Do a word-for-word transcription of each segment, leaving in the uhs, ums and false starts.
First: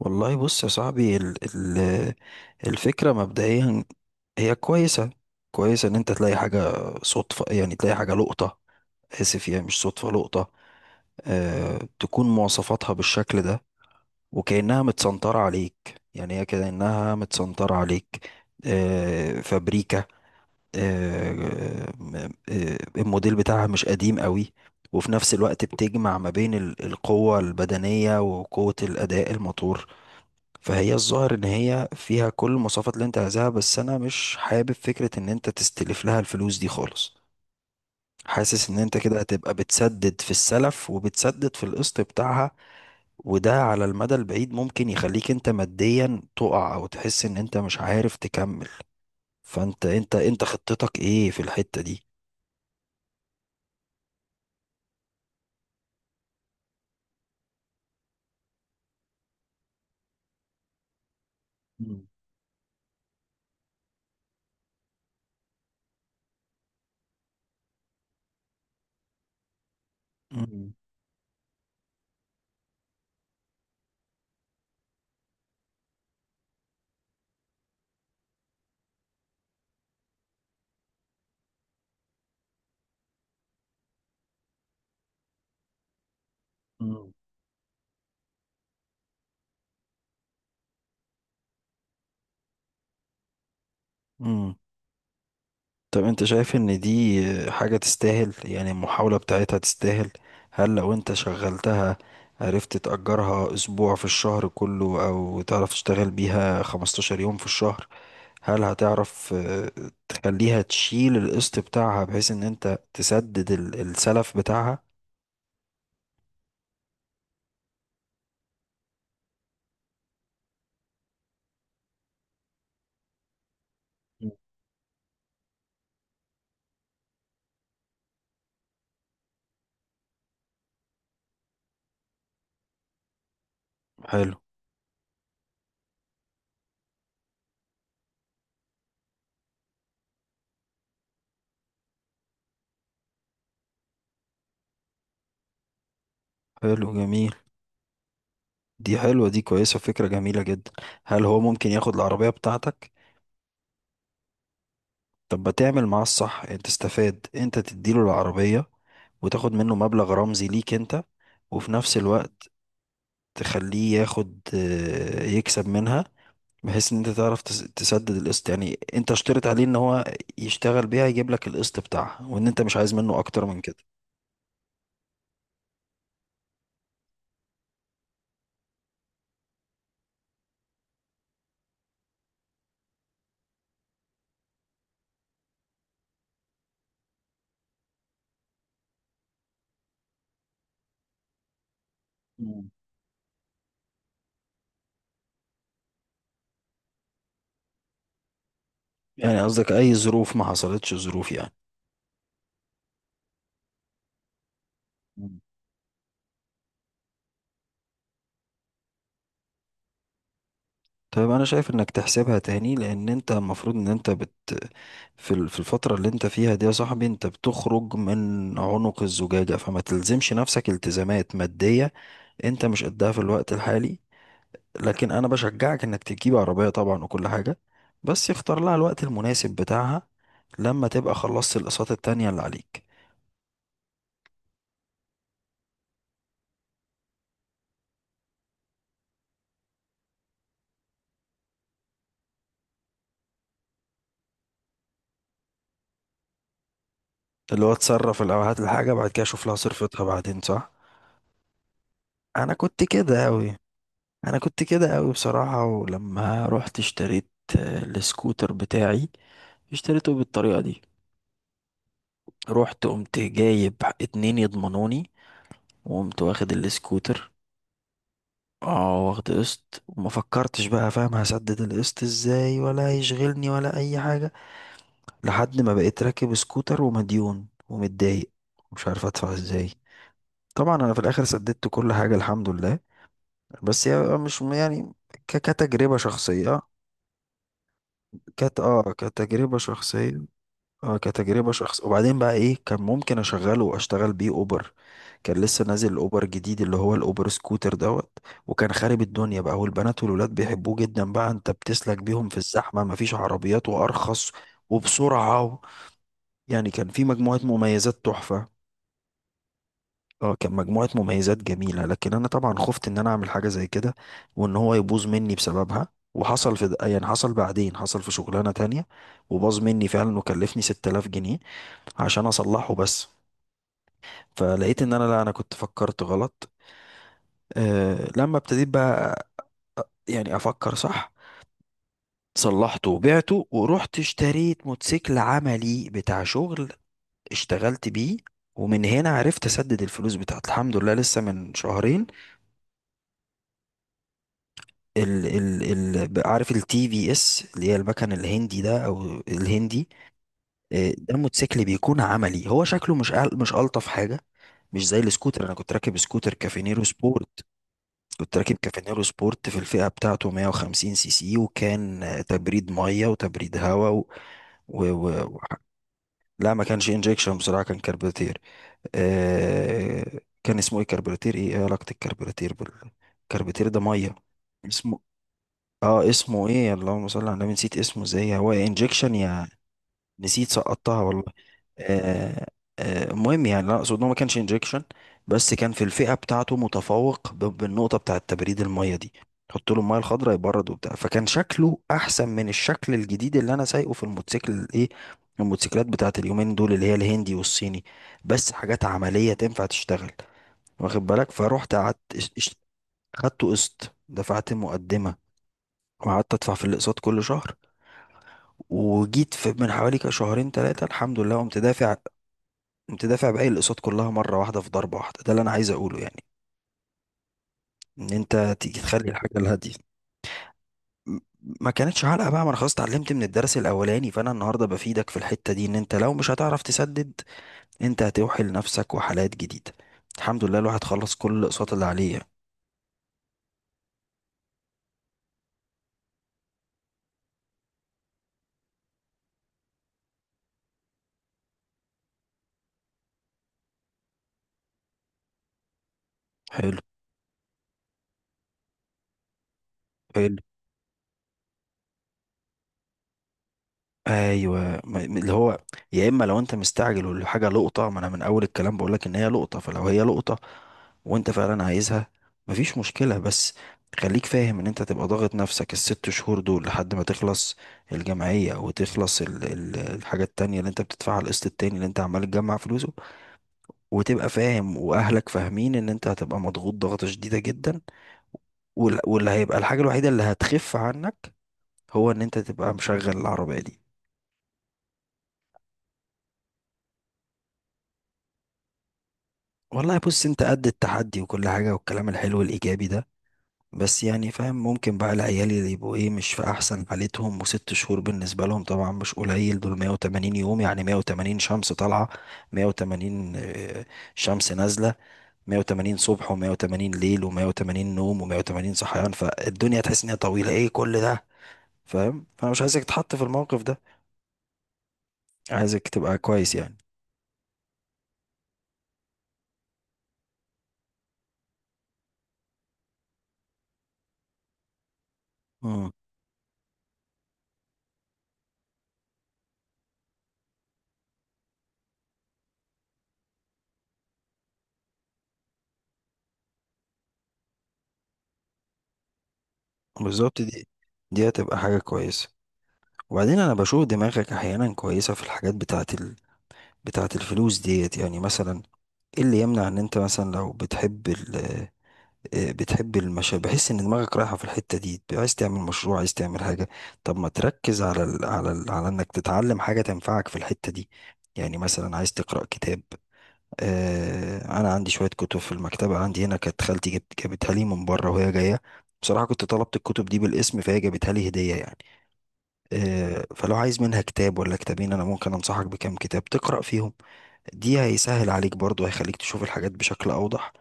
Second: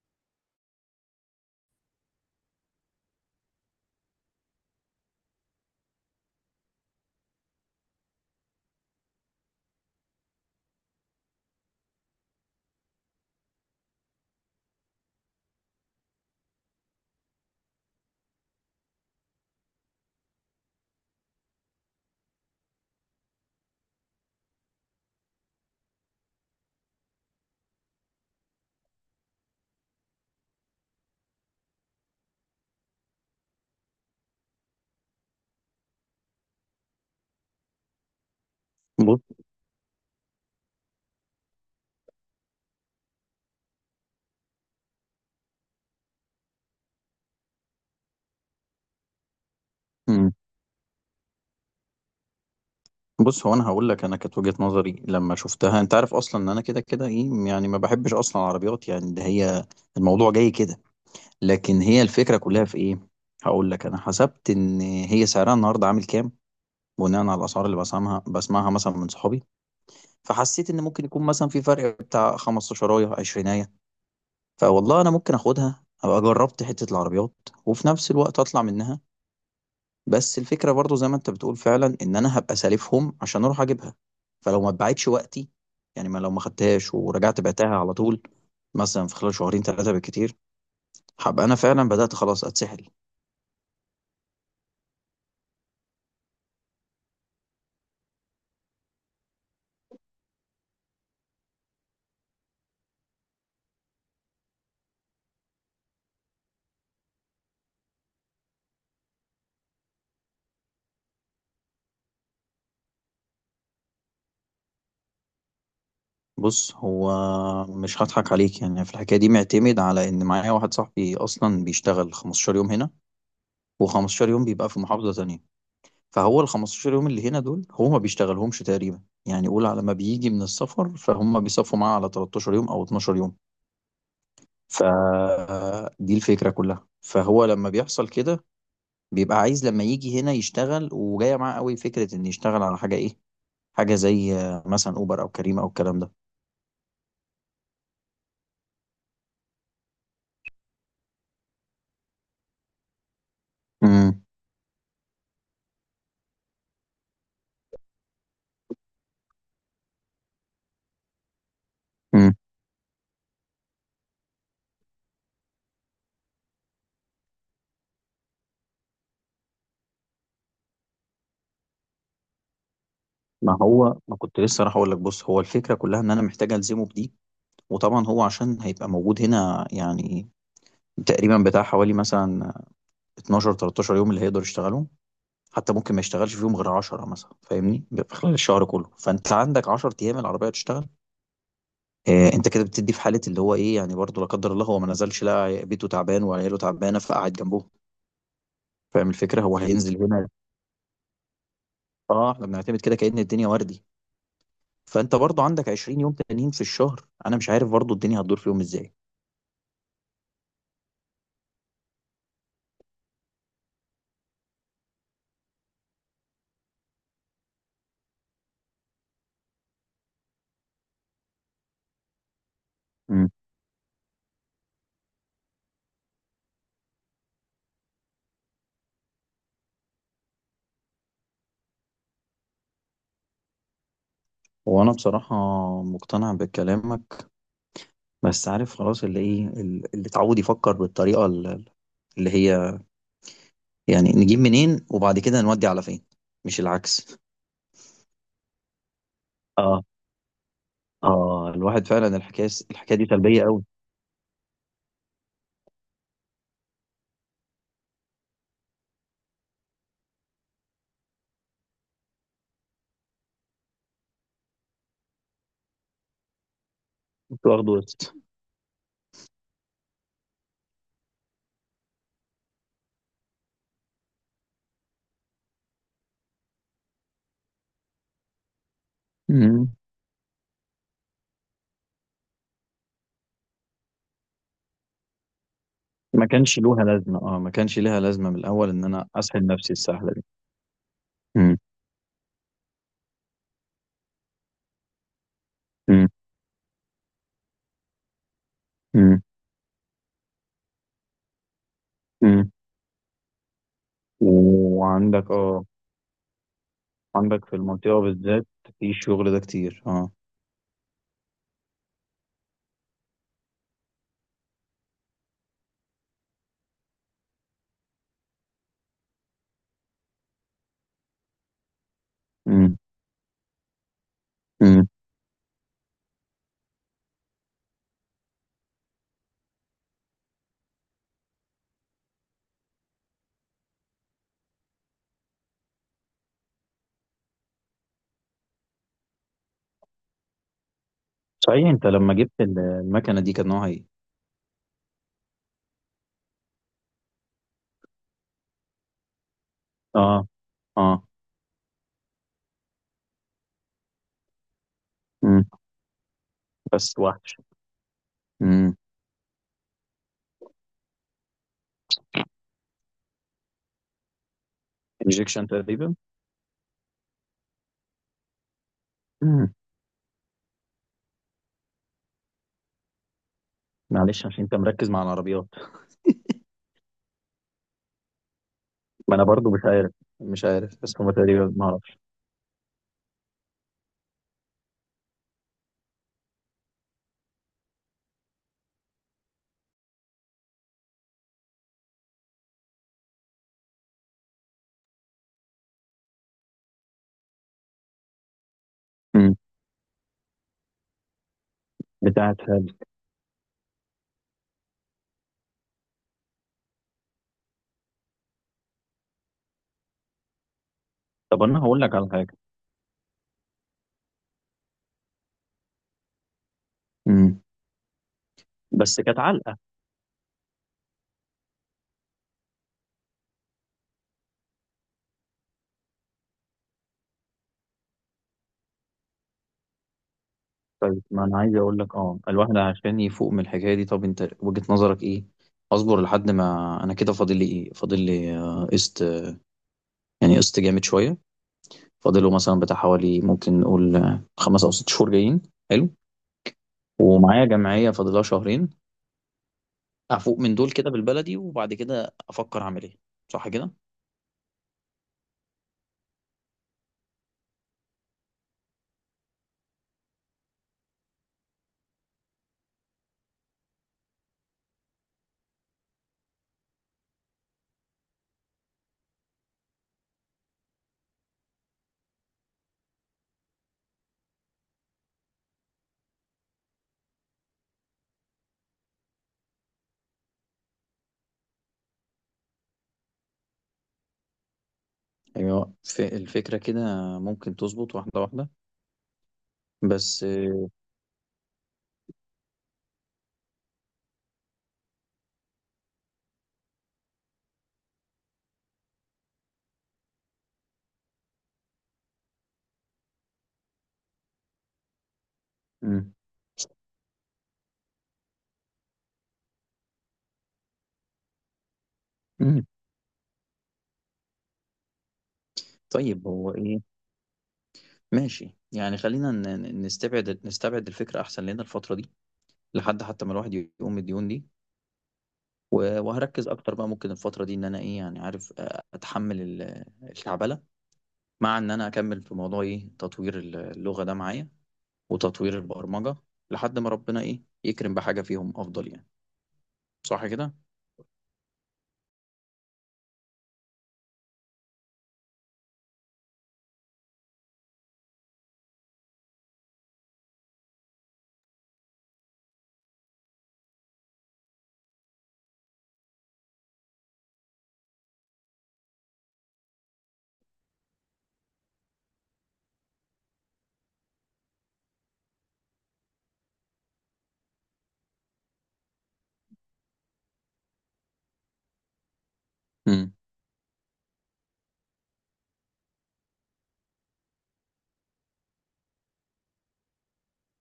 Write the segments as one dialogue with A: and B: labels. A: والله، بص يا صاحبي، ال ال الفكرة مبدئيا هي كويسة. كويسة ان انت تلاقي حاجة صدفة، يعني تلاقي حاجة لقطة. اسف، يعني مش صدفة لقطة. أه تكون مواصفاتها بالشكل ده، وكأنها متسنطرة عليك، يعني هي كأنها متسنطرة عليك. أه فابريكا. أه م- آه، الموديل بتاعها مش قديم قوي، وفي نفس الوقت بتجمع ما بين ال- القوة البدنية وقوة الأداء الموتور. فهي الظاهر ان هي فيها كل المواصفات اللي انت عايزها، بس انا مش حابب فكرة ان انت تستلف لها الفلوس دي خالص. حاسس ان انت كده
B: بص.
A: هتبقى بتسدد في السلف وبتسدد في القسط بتاعها، وده على المدى البعيد ممكن يخليك انت ماديا تقع او تحس ان انت مش عارف تكمل. فانت انت
B: مم.
A: انت خطتك ايه في الحتة دي؟
B: بص، هو انا هقول لك انا كانت وجهة نظري لما شفتها انت عارف اصلا ان انا كده كده ايه يعني ما بحبش اصلا العربيات يعني ده هي الموضوع جاي كده. لكن هي
A: مم.
B: الفكرة كلها في ايه؟ هقول لك انا حسبت ان هي سعرها النهارده عامل كام بناء على الاسعار اللي بسمعها بسمعها مثلا من صحابي. فحسيت
A: مم.
B: ان ممكن يكون مثلا في فرق بتاع خمسة عشر عشرين. فوالله انا ممكن اخدها ابقى جربت حتة العربيات، وفي نفس الوقت اطلع منها. بس الفكرة برضو زي ما انت بتقول فعلا ان انا هبقى سالفهم عشان اروح اجيبها، فلو ما اتباعتش وقتي، يعني ما لو ما خدتهاش
A: مم.
B: ورجعت بعتها على طول مثلا في خلال شهرين ثلاثة بالكتير، هبقى انا فعلا بدأت خلاص اتسحل.
A: مم. مم. طب انت شايف ان دي حاجة تستاهل؟ يعني المحاولة بتاعتها تستاهل؟ هل لو انت شغلتها عرفت تأجرها اسبوع في الشهر كله، او تعرف تشتغل بيها 15 يوم في الشهر؟ هل هتعرف اه، تخليها تشيل القسط بتاعها، بحيث ان انت تسدد ال- السلف بتاعها؟
B: بص، هو مش هضحك عليك يعني في الحكاية دي، معتمد على ان معايا واحد صاحبي اصلا بيشتغل خمستاشر يوم هنا و15
A: مم.
B: يوم بيبقى في محافظة تانية. فهو ال خمسة عشر يوم اللي هنا دول هو ما بيشتغلهمش تقريبا. يعني قول على ما بيجي من السفر فهم بيصفوا معاه على تلتاشر يوم او اتناشر يوم.
A: حلو.
B: فدي الفكرة كلها. فهو لما بيحصل كده بيبقى عايز لما يجي هنا يشتغل، وجاية معاه قوي فكرة ان يشتغل على حاجة ايه، حاجة زي آه، مثلا اوبر او كريم او الكلام ده.
A: حلو جميل، دي حلوة، دي كويسة، فكرة جميلة جدا. هل هو ممكن ياخد العربية بتاعتك؟
B: امم.
A: طب ما تعمل معاه الصح، انت تستفاد، انت تديله العربية وتاخد منه مبلغ رمزي ليك انت، وفي نفس
B: امم.
A: الوقت تخليه ياخد آه، يكسب منها، بحيث ان انت تعرف تس- تسدد القسط. يعني انت اشترط عليه ان هو يشتغل بيها يجيب لك القسط بتاعها، وان انت مش عايز منه اكتر
B: ما
A: من كده.
B: هو ما كنت لسه راح اقول لك بص، هو الفكرة كلها ان انا محتاج الزمه بدي، وطبعا هو عشان هيبقى موجود هنا يعني تقريبا بتاع حوالي مثلا اتناشر تلتاشر يوم اللي هيقدر يشتغلهم. حتى ممكن ما يشتغلش فيهم غير عشرة مثلا، فاهمني؟ في خلال الشهر كله فانت عندك عشر ايام العربية تشتغل. آآ أنت كده
A: مم.
B: بتدّي في حالة اللي هو إيه، يعني برضه لا قدّر الله هو ما نزلش، لقى بيته تعبان وعياله تعبانة فقعد جنبهم. فاهم الفكرة؟
A: يعني
B: هو إمم.
A: قصدك اي
B: هينزل هنا.
A: ظروف، ما حصلتش ظروف يعني؟
B: آه، إحنا بنعتمد كده كأن الدنيا وردي، فأنت برضه عندك عشرين يوم تانيين في الشهر، أنا مش عارف برضه الدنيا هتدور فيهم إزاي.
A: طيب انا شايف انك تحسبها تاني، لان انت المفروض ان انت بت في ال- في الفترة اللي انت فيها دي، يا صاحبي، انت بتخرج من عنق الزجاجة، فما تلزمش نفسك التزامات مادية انت مش قدها في
B: إمم.
A: الوقت الحالي. لكن انا بشجعك انك تجيب عربية طبعا وكل حاجة، بس اختار لها الوقت المناسب بتاعها، لما تبقى خلصت الاقساط التانية اللي عليك.
B: هو أنا بصراحة مقتنع بكلامك، بس عارف خلاص اللي إيه، ال اللي اتعوّد يفكّر بالطريقة ال اللي هي يعني نجيب منين وبعد كده نودّي على فين، مش العكس.
A: اللي هو تصرف الاول، هات الحاجة، بعد كده شوف لها
B: آه،
A: صرفتها بعدين، صح.
B: آه، الواحد فعلًا الحكاية
A: انا كنت
B: الحكاية دي
A: كده
B: سلبية
A: اوي،
B: أوي.
A: انا كنت كده قوي بصراحة. ولما رحت اشتريت آه، السكوتر بتاعي، اشتريته بالطريقة دي. رحت قمت جايب اتنين يضمنوني، وقمت واخد السكوتر.
B: كنت واخده.
A: اه، واخد قسط وما فكرتش، بقى فاهم هسدد القسط ازاي، ولا هيشغلني، ولا اي حاجة. لحد ما بقيت راكب سكوتر ومديون ومتضايق، مش عارف ادفع ازاي.
B: مم.
A: طبعا انا في الاخر سددت كل حاجة الحمد لله. بس هي مش يعني ك- كتجربة
B: ما كانش
A: شخصية.
B: لوها لازمة، اه، ما كانش ليها لازمة من
A: كانت
B: الأول إن
A: اه
B: أنا أسحل
A: كتجربة
B: نفسي السحلة
A: شخصية.
B: دي.
A: اه كتجربة
B: مم.
A: شخص، وبعدين بقى ايه، كان ممكن اشغله واشتغل بيه اوبر. كان لسه نازل
B: مم.
A: الاوبر جديد، اللي هو الاوبر سكوتر دوت، وكان خارب
B: مم.
A: الدنيا بقى، والبنات والولاد بيحبوه جدا بقى، انت بتسلك بيهم في
B: مم.
A: الزحمة، مفيش عربيات، وارخص،
B: وعندك
A: وبسرعة، و...
B: اه
A: يعني كان في مجموعة
B: عندك في المنطقة
A: مميزات
B: بالذات
A: تحفة.
B: في الشغل ده كتير، اه.
A: اه، كان مجموعة مميزات جميلة، لكن انا طبعا خفت ان انا اعمل حاجة زي كده وان هو يبوظ مني بسببها. وحصل في د- يعني حصل بعدين، حصل في شغلانة تانية، وباظ مني فعلا، وكلفني ست تلاف جنيه عشان اصلحه
B: مم.
A: بس. فلقيت
B: مم.
A: ان انا لا، انا كنت فكرت غلط. أه لما ابتديت بقى يعني افكر صح، صلحته وبعته ورحت اشتريت موتوسيكل عملي بتاع شغل، اشتغلت بيه، ومن هنا عرفت اسدد الفلوس بتاعت الحمد لله لسه من
B: صحيح أنت
A: شهرين.
B: لما جبت ال- المكنة دي كان نوعها إيه؟
A: ال ال ال عارف التي في اس، اللي هي المكن الهندي ده او الهندي.
B: اه.
A: آه،
B: اه.
A: ده موتوسيكل بيكون عملي، هو شكله مش أل- مش الطف حاجه، مش زي
B: مم.
A: السكوتر. انا كنت راكب سكوتر كافينيرو
B: بس
A: سبورت.
B: وحش.
A: كنت راكب
B: مم.
A: كافينيرو سبورت في الفئه بتاعته 150 سي سي، وكان آه، تبريد ميه وتبريد هواء و... و... و... و...
B: انجكشن تقريبا.
A: لا، ما كانش انجكشن بصراحه، كان كربوراتير.
B: مم.
A: آه... كان اسمه ايه كربوراتير؟ ايه، إيه علاقه الكربوراتير بال الكربوراتير ده ميه؟
B: معلش عشان أنت مركز
A: اسمه
B: مع العربيات.
A: اه اسمه ايه؟ اللهم صل على النبي، نسيت اسمه ازاي. هو انجكشن
B: ما أنا
A: يا...
B: برضو مش عارف. مش
A: نسيت
B: عارف بس
A: سقطتها
B: هما
A: والله.
B: تقريبا ما أعرفش.
A: آه آه المهم، يعني لا اقصد إن هو ما كانش انجكشن، بس كان في الفئه بتاعته متفوق ب- بالنقطه بتاعه تبريد الميه دي. حط له الميه الخضراء يبرد وبتاع، فكان شكله احسن من الشكل الجديد اللي انا سايقه، في الموتوسيكل ايه، الموتوسيكلات بتاعه اليومين دول، اللي هي الهندي والصيني، بس حاجات عمليه
B: مم.
A: تنفع تشتغل. واخد بالك؟ فروحت قعدت اش-
B: بتاعت
A: اش-
B: هذا.
A: خدته قسط، دفعت مقدمه، وقعدت ادفع في الاقساط كل شهر، وجيت في من حوالي كده شهرين ثلاثه الحمد لله
B: طب
A: قمت
B: أنا هقول لك
A: دافع.
B: على حاجة.
A: قمت دافع باقي الاقساط كلها مره واحده، في ضربه واحده. ده اللي انا عايز اقوله يعني،
B: مم.
A: ان انت تيجي
B: بس
A: تخلي
B: كانت
A: الحاجه
B: علقة.
A: الهاديه. م- ما كانتش علقه بقى، ما انا خلاص اتعلمت من الدرس الاولاني. فانا النهارده بفيدك في الحته دي، ان انت لو مش هتعرف تسدد، انت هتوحي لنفسك وحالات جديده. الحمد لله الواحد
B: طيب،
A: خلص
B: ما
A: كل
B: انا عايز
A: الاقساط
B: اقول
A: اللي
B: لك
A: عليه
B: اه،
A: يعني.
B: الواحد عشان يفوق من الحكايه دي، طب انت وجهه نظرك ايه؟ اصبر لحد ما انا كده فاضل لي ايه؟ فاضل لي آه، قسط، يعني قسط جامد شويه، فاضله مثلا بتاع حوالي ممكن نقول آه، خمس او ست شهور جايين. حلو.
A: حلو.
B: ومعايا جمعيه فاضلها شهرين. افوق
A: حلو.
B: من دول كده بالبلدي وبعد كده افكر اعمل ايه. صح كده؟
A: ايوه، ما- اللي هو، يا اما لو انت مستعجل والحاجه لقطه، ما انا من اول الكلام بقول لك ان هي لقطه، فلو هي لقطه وانت فعلا عايزها، مفيش مشكله، بس خليك فاهم ان انت تبقى ضاغط نفسك الست شهور دول لحد ما تخلص الجمعيه، وتخلص ال ال الحاجه التانية اللي انت بتدفعها، القسط التاني اللي انت عمال تجمع فلوسه، وتبقى فاهم، واهلك فاهمين، ان انت هتبقى مضغوط ضغطه شديده جدا. وال- واللي هيبقى الحاجه الوحيده اللي هتخف عنك هو ان انت تبقى مشغل العربيه دي.
B: ايوه. ف- الفكره كده ممكن تظبط واحده واحده،
A: والله،
B: بس
A: بص انت قد
B: آه،
A: التحدي وكل حاجة والكلام الحلو الإيجابي ده، بس يعني فاهم، ممكن بقى العيال اللي يبقوا ايه مش في أحسن حالتهم، وست شهور بالنسبة لهم طبعا مش قليل، دول 180 يوم، يعني 180 شمس طالعة، مية وتمانين آه، شمس نازلة، 180
B: مم.
A: صبح و180 ليل و180 نوم و180 صحيان. فالدنيا تحس ان هي طويلة ايه كل ده، فاهم؟ فأنا مش
B: مم.
A: عايزك تتحط في الموقف ده، عايزك تبقى
B: طيب هو
A: كويس يعني.
B: ايه؟ ماشي يعني خلينا ن- ن- نستبعد نستبعد الفكرة أحسن لنا الفترة دي لحد حتى ما الواحد يقوم من الديون دي.
A: امم.
B: و- وهركز أكتر بقى ممكن الفترة دي إن أنا إيه يعني عارف آه، أتحمل ال- الكعبلة، مع إن أنا أكمل في موضوع إيه تطوير اللغة ده معايا وتطوير البرمجة لحد ما ربنا إيه يكرم بحاجة فيهم أفضل يعني. صح
A: بالظبط،
B: كده؟
A: دي دي هتبقى حاجة كويسة. وبعدين انا بشوف دماغك احيانا كويسه في الحاجات بتاعت ال... بتاعت الفلوس ديت. يعني مثلا، ايه اللي يمنع ان انت مثلا لو بتحب ال... آه، بتحب المشاريع، بحس ان دماغك رايحه في الحته دي، عايز تعمل مشروع، عايز تعمل حاجه؟ طب ما تركز على ال... على ال... على انك تتعلم حاجه تنفعك في الحته دي. يعني مثلا عايز تقرا كتاب؟ آه... انا عندي شويه كتب في المكتبه عندي هنا، كانت خالتي جبت جابتها لي من بره وهي جايه، بصراحه كنت طلبت الكتب دي بالاسم فهي جابتها لي هديه يعني.
B: امم.
A: آه، فلو عايز منها كتاب ولا كتابين، انا ممكن انصحك بكام كتاب تقرأ فيهم. دي هيسهل عليك برضو، هيخليك تشوف الحاجات بشكل اوضح،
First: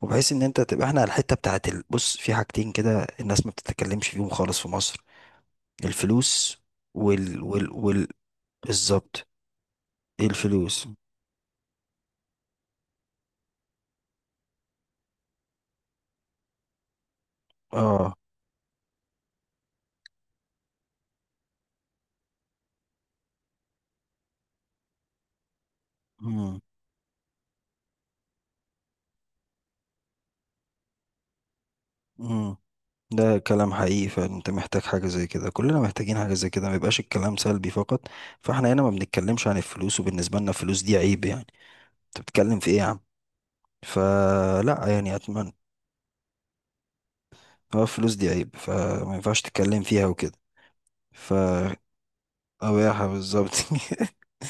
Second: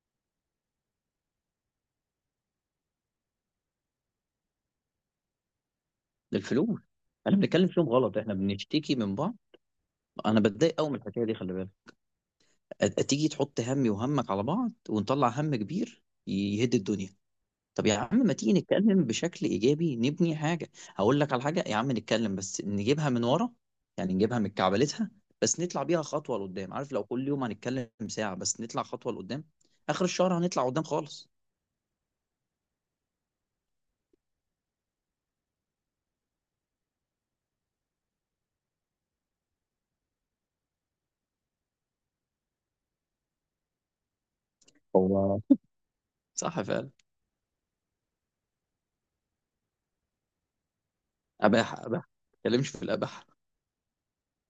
A: وبحيث ان انت تبقى... احنا على الحتة بتاعت ال- بص، في حاجتين كده الناس ما بتتكلمش فيهم خالص في مصر: الفلوس،
B: الفلوس. احنا
A: وال
B: بنتكلم
A: وال
B: فيهم
A: وال
B: غلط. احنا بنشتكي من
A: بالظبط
B: بعض. انا بتضايق
A: الفلوس،
B: قوي من الحكايه دي، خلي بالك. أت- تيجي تحط همي وهمك على بعض ونطلع هم كبير يهد الدنيا. طب يا
A: اه.
B: عم ما تيجي نتكلم بشكل ايجابي، نبني حاجه. هقول لك على حاجه يا عم، نتكلم بس نجيبها من ورا، يعني نجيبها من كعبلتها، بس نطلع بيها خطوه
A: مم.
B: لقدام. عارف لو كل يوم هنتكلم ساعه بس نطلع خطوه لقدام، اخر الشهر هنطلع قدام خالص.
A: مم. ده كلام حقيقي، فانت محتاج حاجة زي كده، كلنا محتاجين حاجة زي كده، ما يبقاش الكلام سلبي فقط. فاحنا هنا ما بنتكلمش عن الفلوس، وبالنسبة لنا الفلوس دي عيب يعني. انت بتتكلم في ايه يا عم؟ فلا، يعني
B: هو
A: اتمنى،
B: صح فعلا.
A: هو الفلوس دي عيب فما ينفعش تتكلم فيها وكده. ف
B: اباحه، اباحه، ما تتكلمش في
A: قباحة
B: الاباحه.
A: بالظبط.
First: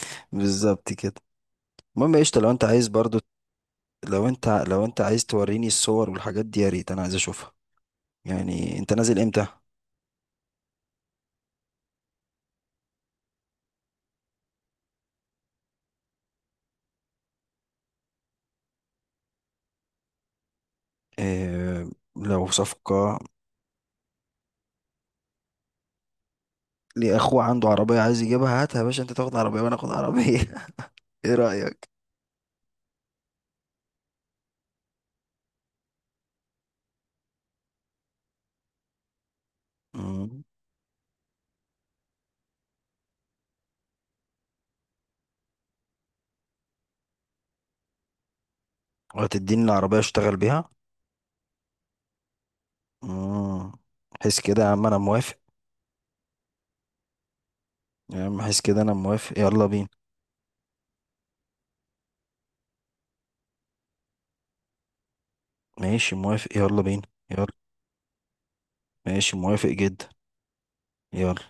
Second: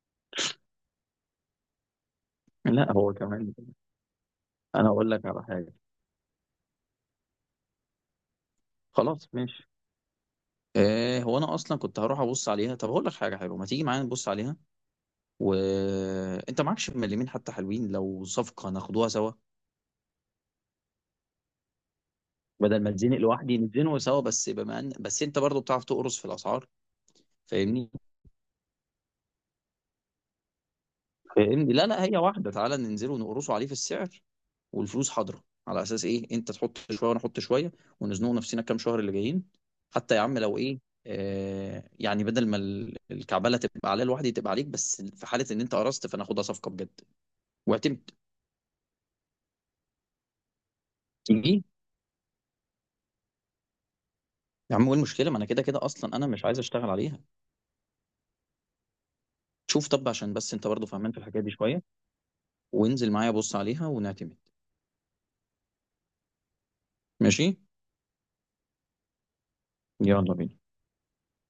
A: بالظبط كده. المهم يا قشطة، لو انت عايز
B: لا، هو
A: برضو،
B: كمان
A: لو انت لو
B: انا
A: انت
B: اقول
A: عايز
B: لك على
A: توريني
B: حاجه.
A: الصور والحاجات دي يا ريت، انا عايز اشوفها. يعني انت نازل
B: خلاص
A: امتى؟
B: ماشي. إيه هو، انا اصلا كنت هروح ابص عليها. طب هقول لك حاجه حلوه، ما تيجي معايا نبص عليها، وانت معكش مليمين حتى حلوين، لو صفقه ناخدوها سوا.
A: اه، لو
B: بدل ما اتزنق
A: صفقة،
B: لوحدي نتزنقوا سوا، بس بما ان بس انت برضو بتعرف تقرص في الاسعار.
A: ليه اخوه عنده
B: فاهمني؟
A: عربية عايز يجيبها، هاتها يا باشا، انت تاخد عربية وانا اخد عربية. ايه
B: فاهمني، لا
A: رأيك؟
B: لا، هي واحده، تعالى ننزل ونقرصوا عليه في السعر والفلوس حاضره، على اساس ايه انت تحط شويه وانا احط شويه، ونزنقوا نفسنا كام شهر اللي جايين. حتى يا عم
A: مم.
B: لو ايه، آه يعني بدل ما ال- الكعبله تبقى عليا لوحدي تبقى عليك، بس في حاله ان انت قرصت فانا اخدها صفقه بجد، واعتمد.
A: وهتديني العربية اشتغل بيها؟
B: تيجي.
A: مم. حس كده يا
B: يا
A: عم،
B: عم ايه
A: انا
B: المشكله ما
A: موافق.
B: انا كده كده اصلا انا مش عايز اشتغل عليها.
A: يا عم حس كده، انا موافق، يلا بينا.
B: شوف طب عشان بس انت برضو فهمان في الحكايه دي شويه، وانزل معايا بص عليها ونعتمد.
A: ماشي، موافق، يلا بينا. يلا.
B: ماشي،
A: ماشي، موافق جدا.
B: يلا بينا.
A: يلا.